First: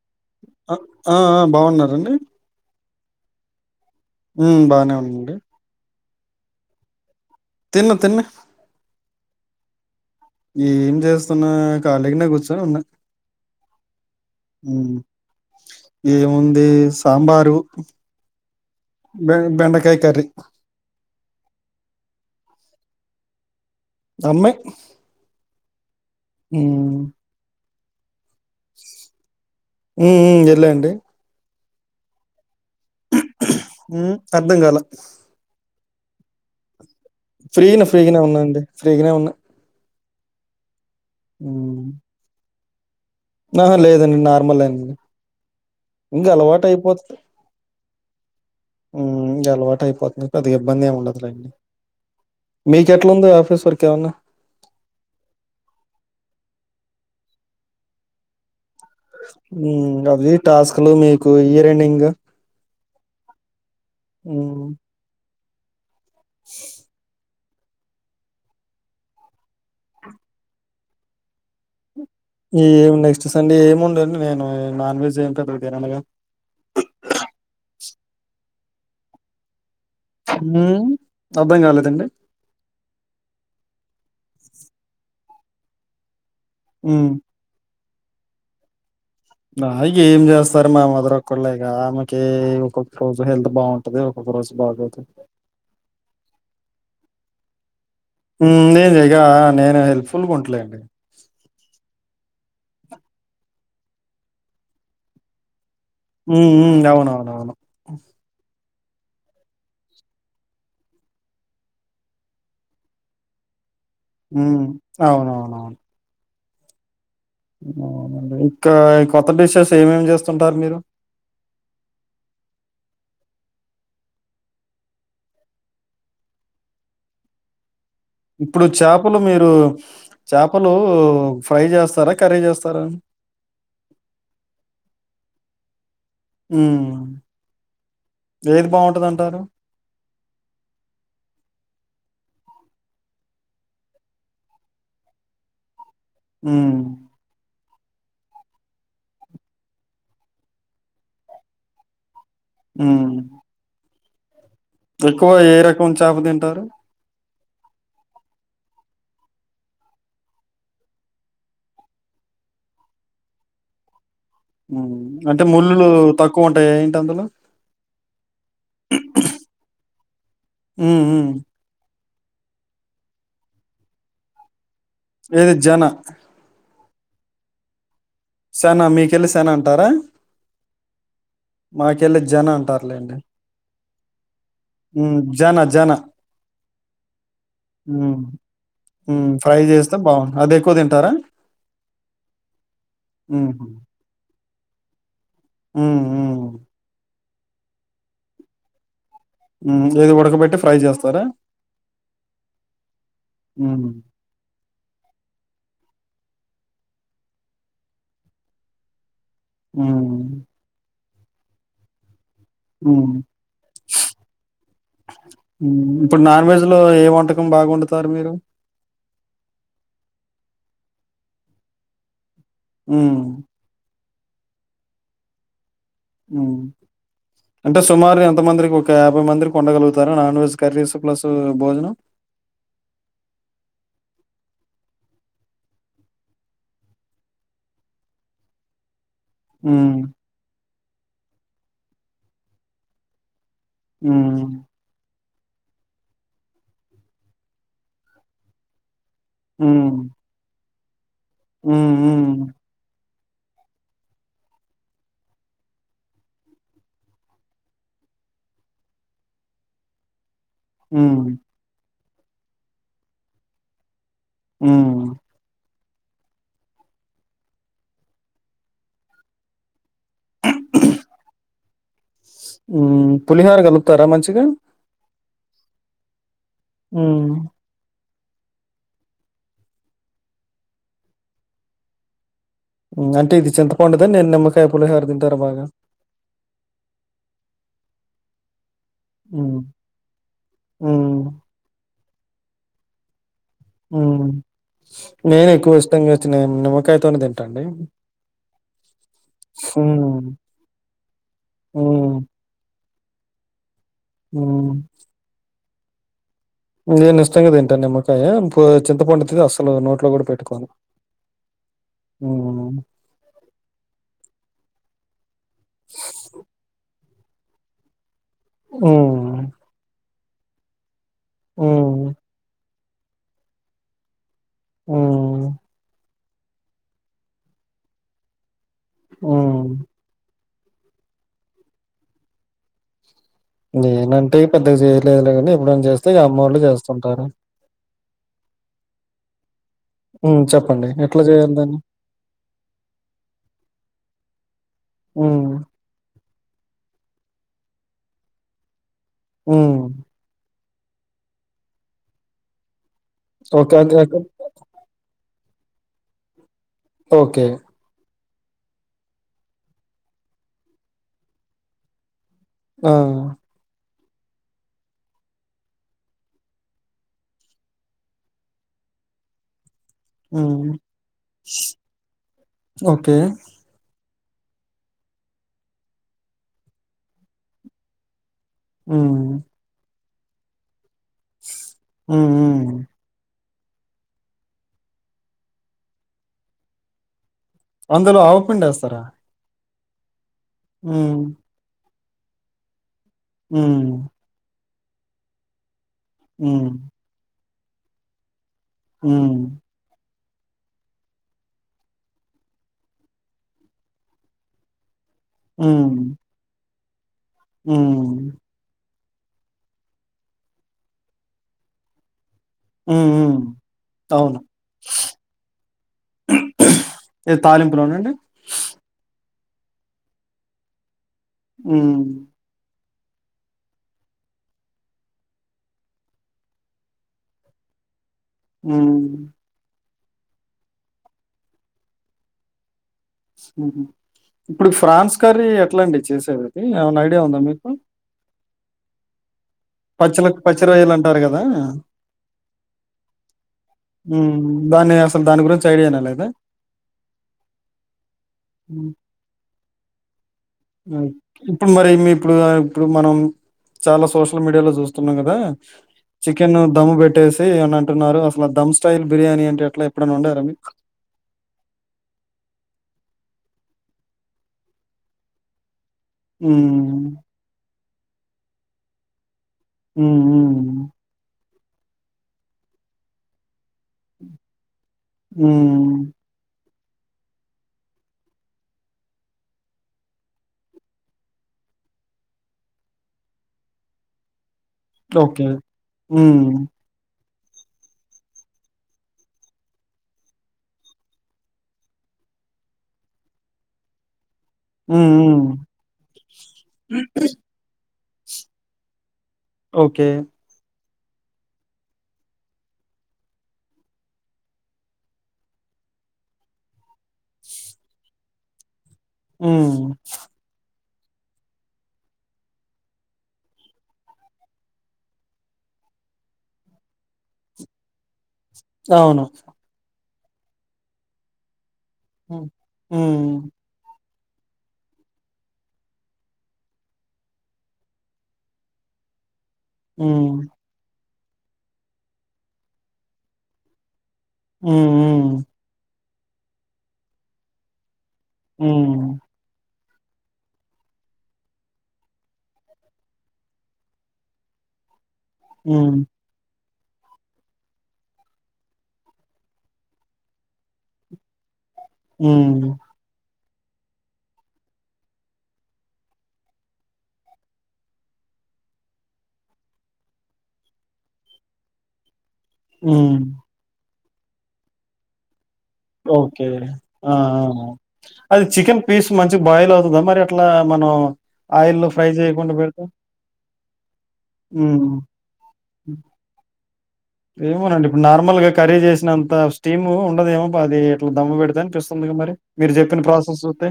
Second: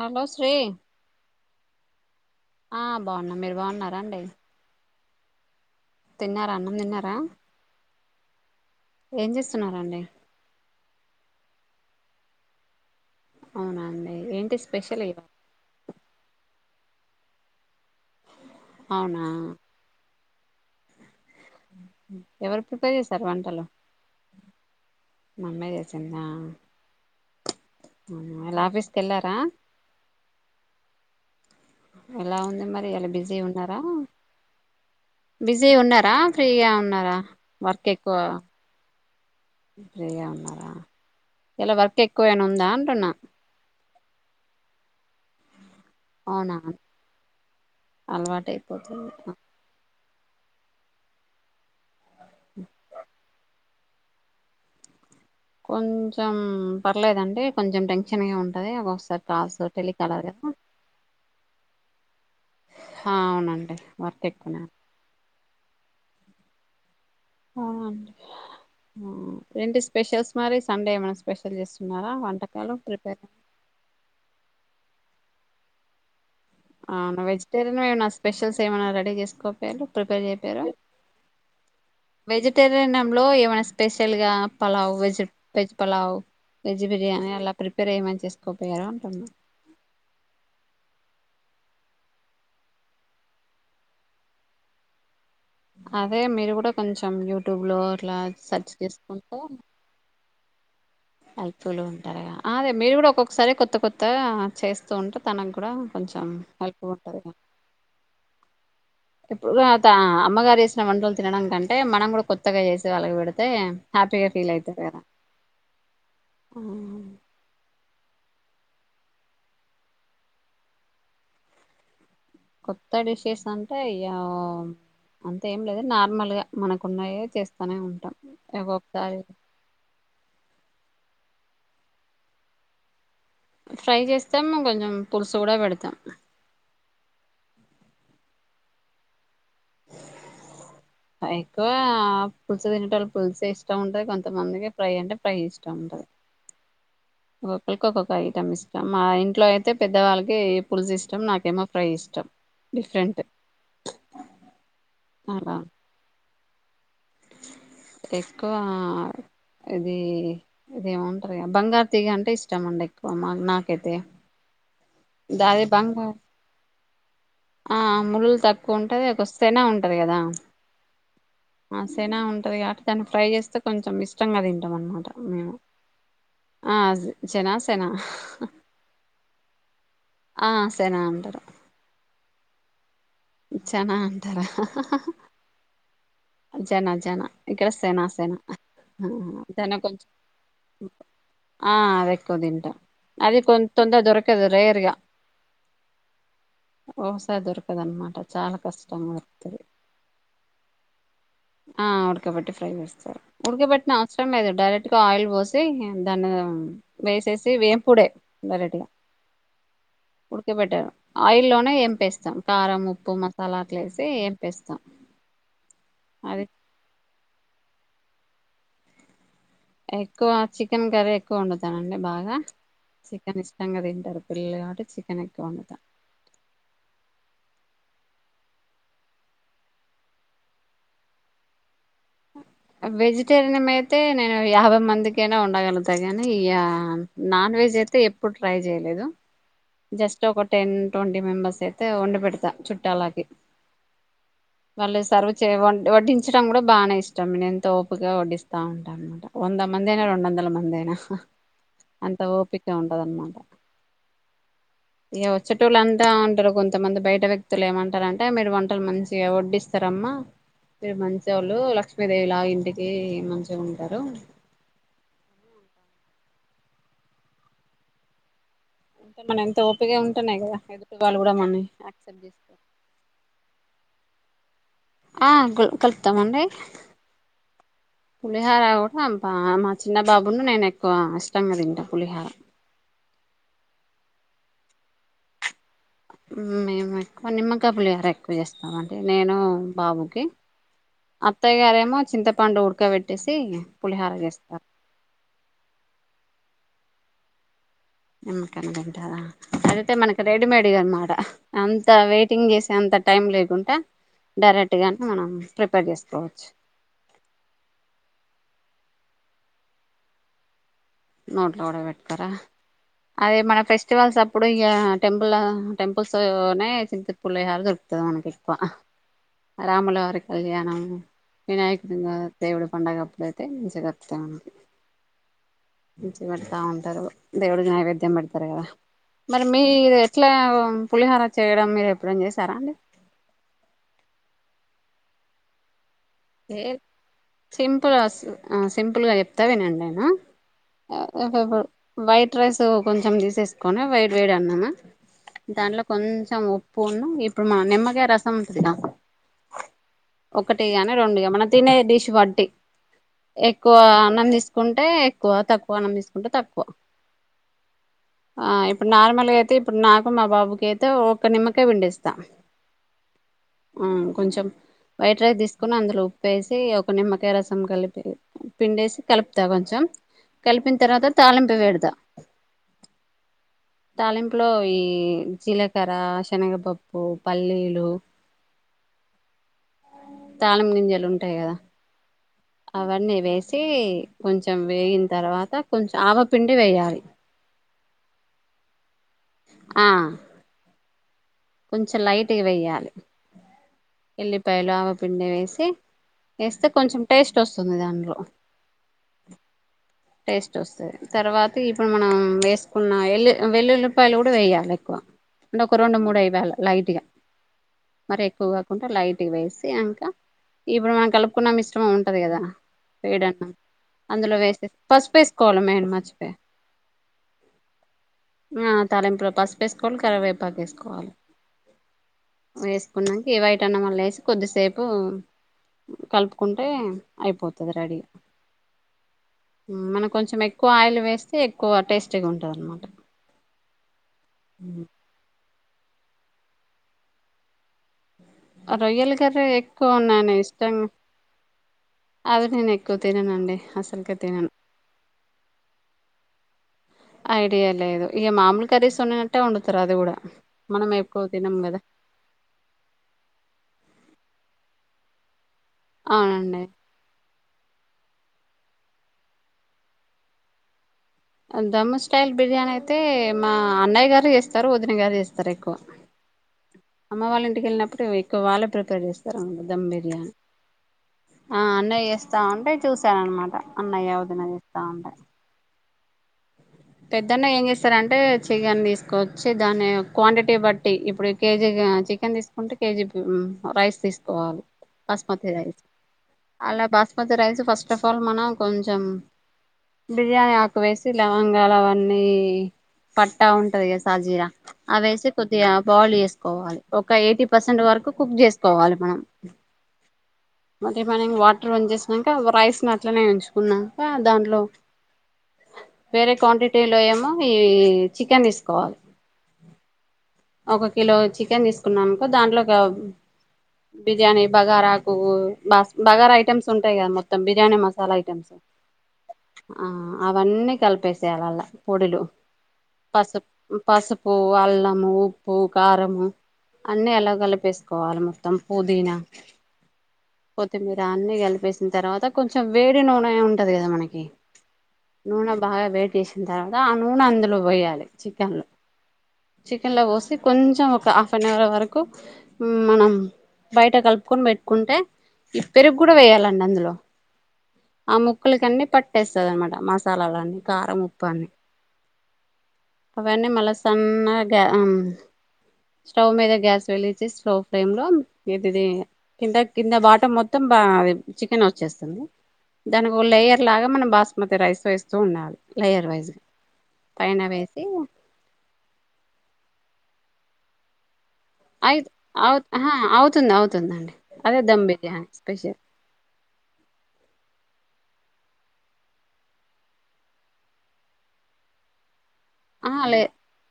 Hello Sri ఆ! ఆ! ఆ! బాగున్నారండి ఆ బాగున్నా మీరు బాగున్నార ఉ బాగానే ఉన్నా ఒకే తిన్నారా అన్నం తిన్నారా తిన్న తిన్న ఏం చేస్తున్నారండి నేను ఏం చేస్తున్నా ఖాళీగానే కూర్చోనీ ఉన్నా అవునాండి ఏంటి హ్మ్. స్పెషల్ ఇవ ఏముంది సాంబారు అవునా బెన్ బెండకాయ కర్రీ ఎవరు ప్రిపేర్ చేసారు వంటలు అమ్మే మమ్మే చేస్ సిందా ఇవలా ఆఫీస్కి కేళ్ళారా హ్మ్. హ్మ్. ఎళ్ళండి. ఎలా ఉంది మరి. ఇయ్యాల బిజీ ఉన్నారా హ్మ్. అర్థం కాలా. బిజీ ఉన్నర్ హా ఫ్రీగా ఉన్నారా. ఫ్రీనే వర్క్ ఎక్కువ ఫ్రీగానే ఉన్నా అండి ఫ్రీగానే ఉన్నా. ఫ్రీగా ఉన్నారా. ఇలా వర్క్ ఎక్కువైనా ఉందా. అంటున్న. ఆహ లేదండి నార్మలైంది ఇంగా అవునా అలవాటు అయిపోతతి అలవాటు ఉ అయిపోతుంది ఇంగ అలవాటు అయిపోతి. ఇక పెద్దగా ఇబ్బంది ఏమి ఉండదులేండి. మీకు ఎట్లుంది ఆఫీస్ వర్క్. ఇంకెవన్న కొంచెం పర్లేదండి కొంచెం టెన్షన్ గా ఉంది. అవి టాస్క్లు మీకు ఇయర్ ఎండింగ్. ఆ అవునండి. వర్క్ ఎక్కువనా. స్ అవునండి ఏంటి స్పెషల్స్ మరి సండే ఏమైన్నా స్పెషల్ చేసు ఈ ఏం నెక్స్ట్ సండే ఏమి ఉండదు నేను నాన్ వెజ్ ఏం తినను. తిననుగా. అవును వెజిటేరియన్అన్నా స్పెషల్స్. ఏమైన్నా రెడీ చేసుకోపోయిళ్లు. ప్రిపేర్ చెపారా హ్మ్ అర్థం కాలేదండి వెజిటేరియన్లో ఏమన్నా స్పీ. తెలుగా pulao veg veg pulao veg హ్మ్ బిర్యాని అలా ప్రి ప్రేమని చేసుకోపోయారా. అ ఏంచేస్తార మావ మదరక్కళలేఫ్. ఆమెకి ఒక్కొక్క రోజు హెల్త్ బాగుంటది ఒక్కొక్క రోజు బాగోదు. అదే మీరుకూడా కొంచెం యూట్యూబ్ లో నేనుగ నేను హెల్పఫుల్గా ఉంట. లెండి. హెల్పఫుల్ ఉంటారా అదే మీరు కూడా ఒక్కొక్కసారి కొత్త కొత్త గా చేస్తూ ఉంటే తనకు కూడా. కొంచెం ఉ ఉ హెల్ప్గా ఉంటుంది అవునువున్వును. ఇప్పుడు అమ్మగారు వేసిన వంటలు తినడం కంటే మనం కూడా కొత్తగా చేసి వాళ్ళకి పెడితే. హ్యాపీగా ఉ అవునవునవును ఉ ఇంకా ఈ కొత్త డిషెస్ ఏమేమి చేస్తుంటారు మీరు కొత్త డిషెస్ అంటే ఆ అంతేం లేదు నార్మల్ గా మనకు ఉన్నాయే చేస్తానే ఉన్ ఇప్పుడు చేపలు మీరు చేపలు ఫ్రై చేస్తారా కర్రీ చేస్తారా ఫ్రై చేస్తే మేము కొంచెం పులుసు కూడా పెడతా ఉ ఏది బాగుంటది అంటారు ఎక్కువ పులుసు తినేటోళ్ళు పులుసే ఇష్టం ఉంటది కొంతమందికి ఫ్రై అంటే ఫ్రై ఇష్టం ఉంటది ఉ ఒక్కొక్కళ్ళకి ఒక్కొక్క ఐటమ్ ఇష్టం మా ఇంట్లో అయితే పెద్దవాళ్ళకి పులుసు ఇష్టం నాకేమో ఫ్రై ఇష్టం ఉ డిఫరెంట్ ఎక్కువ ఏ అలా రకం చాప తి టరు ఎక్కువ ఇది ఇదేమంటారు బంగారు తీగ అంటే ఇష్టమండి ఎక్కువ మా నాకైతే ఉ అంటే దాది ముళ్ళులు బంగారు తక్కువ ఉంటాయి అందులో ఆ ముళ్ళు తక్కువ ఉంటది కోస్సేనే ఉంటది కదా ఉమ్ ఉమ్ సెనా ఉంటుంది కాబట్టి దాన్ని ఫ్రై చేస్తే కొంచెం ఇష్టంగా తీన్ ఏది జన ఆ జనా సెనా సేనా మీకెళ్ళి సేనా అంటారా ఆ మాకెళ్ళ జన అంటారు జనా అంటారా హా హా హా ఉమ్ జన జన హా జనా జనా ఇక్కడ సెనా ఉమ్ సెనా ఆ ఉమ్ ఫ్రై సెనా చేస్తే కొంచం బాగుంటది అది ఎక్కువ తింటారా ఆ అది ఎక్కువ తింటా అది కొన్ తొందర దొరక [unintelligible] రేరుగా ఉ ఉ [unintelligible] దొరకదు అన్నమాట అది చానా కష్టం అది ఉమ్ ఏది ఉడకబెట్టి ఫ్రై చేస్తారా ఆ ఉడకపెట్టి ఫ్రై చేస్తారు ఉమ్ ఉడకబట్టిన అవసరం లేదు డైరెక్ట్గా ఆయిల్ పోసి దాన్ని వేసేసి వేపుడే డైరెక్ట్ గా మ్మ్ ఆయిల్ లోనే ఏంపేస్తాం కారం ఉప్పు మసాలా అట్లా వేసి ఎంపేస్తాం ఇప్పుడు అది నాన్ వెజ్ లో ఏం వంట కం బాగుండుతారు మీరు ఎక్కువ చికెన్ కర్రీ ఎక్కువ వండుతానండి బాగా ఉమ్ చికెన్ ఇష్టంగా తింటారు పిల్లలు కబ్బటి చికెన్ ఎక్కువ వండూత అంటే సుమారు ఎంతమందిరీకి ఒక యాభై మందిరీకి వందగలుగుతారా నాన్ వెజ్ కర్రీస్ ప్లస్ భోజనం వెజిటేరియన్ అయితే నేను యాభై మందికైనా వడగలుగుతా గానీ ఇక నాన్ వెజ్ అయితే ఎప్పుడు ట్రై చేయలేదు హ్మ్ జస్ట్ ఒక టెన్ ట్వంటీ మెంబర్స్ అయితే వండి పెడతా చుట్టాలాకి మ్మ్ వ వడ్డించడం కూడా బానే ఇష్టం నేనుతో ఓపికతో వడ్డిస్తా ఉంటాను వంద మంది హ్మ్ అయ్యిన రెండు వందల మంది అయ్యిన స హ్మ్ అంత హ్మ్ ఓపిక ఉంటదన్నమాట ఇగ వచ్చేటోళ్ళ అంటా ఉంటారు కొంతమంది బయట వ్యక్తులు ఏమంటారంటే మీరు వంటలు మంచిగా వడ్డిస్తారమ్మా మీరు మంచి హ్మ్ వాళ్ళు లక్ష్మీ దేవి లా ఇంటికి మంచిగా ఉంటారు మ్మ్ అంత మన ఎంతో ఓ ఎప్పగా ఉంటేనే కదా ఎదుటి వాళ్ళు కూడా మ యాక్సెప్ట్ చేస్తారు గా ఆ కలుపుతామండి అ పులిహార కూడా మా చిన్న బాబును నేను ఎక్కువ ఇష్టంగా తంట పులిహార అంటే ఇది చింతపండుద నేను నిమ్మకాయ పలే హారు తింటారా బాగా మే ఎక్కువ నిమ్మకాయ పులిహోర ఎక్కువ చేస్త అంటే నేను హ్మ్ బాబుకి హ్మ్ అత్తయ్య గారేమో చింత పండువుడుక్కక పెట్టసి నేను ఎక్కువ ఇష్టంగా వచ్చినా కాైతోని తింటండి నిమ్మకాయది తింటారా అదైతే మనకి హ్మ్ రెడీమేడ్గా అనమాట అంత హ్మ్ వెయిటింగ్ చేసి అంత టైం లేకుండా హ్మ్ డైరెక్ట్గానే మనం ప్రిపేర్ చేసుకోవచ్చు నేను ఇష్టంగా తింట నిమ్మకాయ చింత పండుతుది అస్సలు నోట్ లో కూడా పెట్టుకోను నోట్లో కూడా పెట్టుకోరా హ్మ్ అదే మన ఫెస్టివల్స్ అప్పుడు ఇక టెంపుల్స్ న పులహారు దొరుకుతది మనకి హ్మ్ రాములవరకి కళ్యాణము హ్మ్ ఏనాయంగా దడ పండగప్పుడ అయితే మంచిగపుత ఉంది ఆ మంచి పెడతా ఉంటారు దేవుడు నైవేద్యం పెడతారు కదా మరి మీ హ్మ్ ఎట్లా పులిహర చేయడం మీరు ఎప్పుడం చేసారా అండి నేనంటే పెద్దగా చేయలేదులేగానీ ఇప్పుడ చేస్తా ఏ సింపుల్ సింపుల్గా చెప్తా వినండి నేను హ్మ్ చెప్పండి ఎట్లా చేయాలి దాన్ని? వైట్ రైస్ కొంచెం తీసేసుకొని వైట్ వేడి అన్నాను హ్మ్. దాంట్లో కొంచెం పో ఇప్పుడుమా నిమ్మకే రసం ఉంటదిద ఆ ఒకటే రెండుగా మన తిన డిష్ పటి ఎక్కువ ఓకే. అది అది అన్నం తీసుకుంటే ఎక్కువ తక్కువ కోణం తీసుకుంటే తక్కువ ఓకే ఆ ఇప్పుడు నార్మల్ అయితే ఇప్పుడు నాకు మా బాబుకి అయితే ఒక నిమ్మకే పిండిస్తాం ఆ కొంచెం వైట్ రైస్ తీస్త కని అందులో ఉప్పేసి ఒక నిమ్మకాయ రసం కలిపి పిండేసి కలుపుతా కొంచెం హ్మ్. కలిపిన తర్వాత తాళింపు వేడదా ఓకే. తాలింపులో ఈ జీలకర్ర శనగపప్పు పల్లీలు ఆ తాళ ము నుంరు ఉంటాయి కదా హ్మ్. హ్మ్. అవన్నీ వే వచ్చి కొంచెం వేయిిన తర్వాత కొంచెం ఆవపిండి వేయాలి అందలో ఆవుపి వేస్తారా ఆ ఉ కొంచెం లైట్ వయ్యాలి ఆ గలామ పిండ వేసి ఎస్తా కొంచెం టేస్ట్ అ వస్తుంది దాంట్లో ఆ టేస్ట్ వస్తుంది తర్వాత ఇప్పుడు మనం వేసుకున్న వెల్లు వెల్లుల్లిపాయలు కూడా వేయాలి ఎక్కువ అంటే ఒక హ్మ్. రెడు మూడుైఐదు లైటగా మరి హ్మ్. ఎక్కువ కాకుండా లైట్ ఇటి వేసి అంకా ఇప్పుడు మనం కలుపుకున్నాం ఇష్టం ఉంటది కదా హ్మ్. హ్మ్. వేడన్నం అందులో అవును. వేస్తే పసుపు వేసుకోవాలి మేను మర్చిపో ఏది తాలంపులోన్నాండి ఆ తాలింపుల్లో పసుపు వేసుకోవాలి కరివేపాక వేసుకోవాలి ఆ వేసుకున్నాకి వైట అన్నం వళ్ళ వేసి కొద్దిసేపు కలుపుకుంటే అయిపోతది రెడీగా ఆ మనం కొంచెం ఎక్కువ ఆయిల్ వేస్తే ఎక్కువ టేస్టీగా ఉంటుంది అన్నమాట ఇప్పుడు ఫ్రాన్స్ కర్రీ ఎట్లాండి చేసేది ఏమైనా ఐడియా ఉందా మీకు రొయ్యల కర్రీ ఎక్కువ పచ్చళ నేను పచ్చి ఇష్టం రొయ్యలు అంటారు కదా అది నేను ఎక్కువ తిననండి అసలుకే తినను దాన్ని అసలు దాని గురించి ఐడియానే లేదు అ ఐడియా లేదు ఇక మాములు కర్రీస్ ఉన్ననట్టే వండుతారు అది కూడా మనం ఉమ్ ఎక్కువ తినం ఇప్పుడు కదా మరి ఇప్పుడు ఆహ్ ఇప్పుడు మనం చాలా సోష సోసల్ మీడియాలో చూస్తున్నాం కదా. చికెను అవునండి దమ్మ్ పెట్టేసి. ఏమని అంటున్నారు అసలు దమ్ స్టయిల్ బిర్యానీ అంటే ఏట్లా ఎప్పుడైనా వండారండి. దమ్ స్టయిల్ బిర్యానీ అయితే మా అన్నయ్య గారు చేస్తారు వదిన గారు చేస్తారు ఎక్కువ. ఉమ్ ఎక్కవ వాళ్ళే ప్రిపేర్ చేస్తారు. ఉమ్మ్ మా అన్నయ్య చేస్తా ఉంటే చూసాను అనమాట అన్నయ్యవదినా చేస్ ఉమ్ పెద్దన్న ఏం చేస్తారంటే చికెన్ తీసుకోచ్చి దాన్ని క్వాంటిటీ బట్టి ఇప్పుడు కేజీ చికెన్ తీసుకుంటే కేజీ రైస్ తీసుకోవాలి. ఓకే ఉమ్ కొద్ది రైస్ ఫస్ట్ ఆఫ్ ఆల్ మన కొంచెం బియానీ ఆకు వేసి ఇలా లావంగళ అవన్ని ఏసి పట్టా ఉంటది కదా సాజీర. అవి ఉమ్ వేసి ఉమ్ కొద్దిగా బాయిల్డ్ చేసుకోవాలి. ఒక ఎయిటీ పర్సెంట్ వరకు కుక్ చేసుకోవాలి మనం. ఓకే మంటే మనం వాటర్ వంచేసినాక రైస్ని అట్లనే ఉంచుకున్నాక దాంట్లో వేరే క్వాంటిటీ లో ఏమో ఈ చికెన్ తీసుకోవాలి. ఉమ్ ఒక కిలో చికెన్ తీసుకున్నామనుకో దాంట్లో ఒక బిర్యానీ బగారాకు బా బగారా ఐటెమ్స్ ఉంటాయి కదా మొత్తం బిర్యానీ మసాలా ఐటెమ్స్. అవును అవన్నీ కలిపేసేయాలలా. పోడులు ఉమ్ ఉమ్ పసుపు పసుపు. ఓ వాళ్ళము ఉప్. ఉప్పు కారము అన్ని అండ్ల కలిపేసుకోవాలి మొత్తం పుదీనా. ఉమ్ దాన్ని కలిపేసిన తర్వాత కొంచెం వేడి నూనె ఉంటుంది కదా మనకి. ఉమ్ నూనె బాగా వేడి. చేసిన తర్వాత ఆ నూనె అందులో పోయాలి. చికెన్లో ఉమ్మ్ చికెన్లో పోసి కొంచెం ఒక హాఫ్ అన్ అవర్ వరకు మనం బయట కలుపుకొని పెట్టుకుంటే. ఇప్పరికి ఉమ్ ఉమ్ కూడా వేయ్యాలండి అందులో ఆ ముక్కలకాన్ని పట్టేస్తుదానమాట మసాలాలన్నీ కారం ఉప్పు అన్నీ. ఉమ్ అవన్నీ మళ్ళా సన్నగా ఆమ్. స్టవ్ మీద గ్యాస్ వెలిగించి స్లో ఫ్లేమ్ లో ఇదిది కింద కింద బాటమ్ మొత్తం బా చికెన్ వచ్చేస్తుంది. దాన్నీ ఉమ్ వో లేయర్ లాగా మనం బా స్మతి రైస్ వేస్తూ ఉండాలి లేయర్ వైజ్గా ఓకే పైన అమ్ వేసి అది చికెన్ పీస్ మంచి గా బయల్ అవుతుందా మరి అట్లా మనం ఆయిల్ల్లో ఫ్రై చేయకుండా పెడతే తుందండి అదే దమ్ బిర్యానీ స్పెషల్ ఏమోనండి ఇప్పుడు నార్మల్ గా కర్రీ చేసినంత స్టీమ్ ఉండదేమో అది ఎట్లా దమ్మ్ పెడితే అనిపిస్తుందిగా మరి మీరు ఆ చెప్పిన లేద్ ప్రాసెస్ చూస్తే.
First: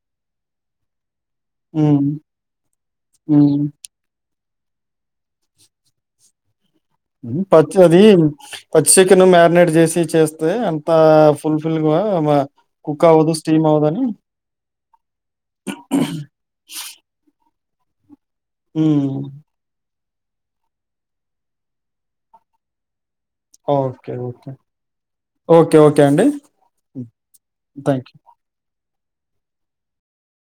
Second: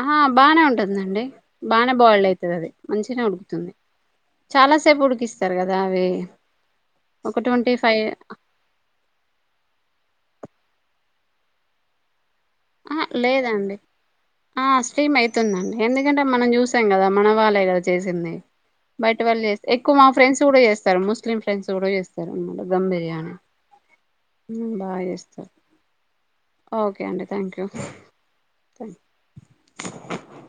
ఆహా బానే ఉంటుందండి. బాగానే హ్మ్. బాయిల్డ్ అవుతది. అది మంచినే హ్మ్. ఉడుకుతుంది. చాలా సేపు ఉడికిస్తారు కదా అవి ఒక ఉ ట్వంటీ పచ్చి అది ఫైవ్ పచ్చి చికెన్ మ్యారినేట్ చేసి చేస్త స్తే అంత ఫుల్ ఫిల్గా ఆహా లేదండి ఆ స్ట్రీమ్ అయి తుందండి ఎందుకంటే మనం చూసాం కదా మన వాళ్ళ ఇయల చేసింది బైట్ హ్మ్. వాళ్ళు చేస్తే ఎక్ క్కువ మా ఫ్రెండ్స్ కూడా చేస్తారు. ముస్లిం ఫ్రెండ్స్ కూడా చేస్తారు. అన్న మాట దమ్ బిర్యానీ ఓకే ఓకే బాగా చేస్తారు ఓకే ఓకే అండి ఓకే థ్యాంక్యూ థాంక్స్.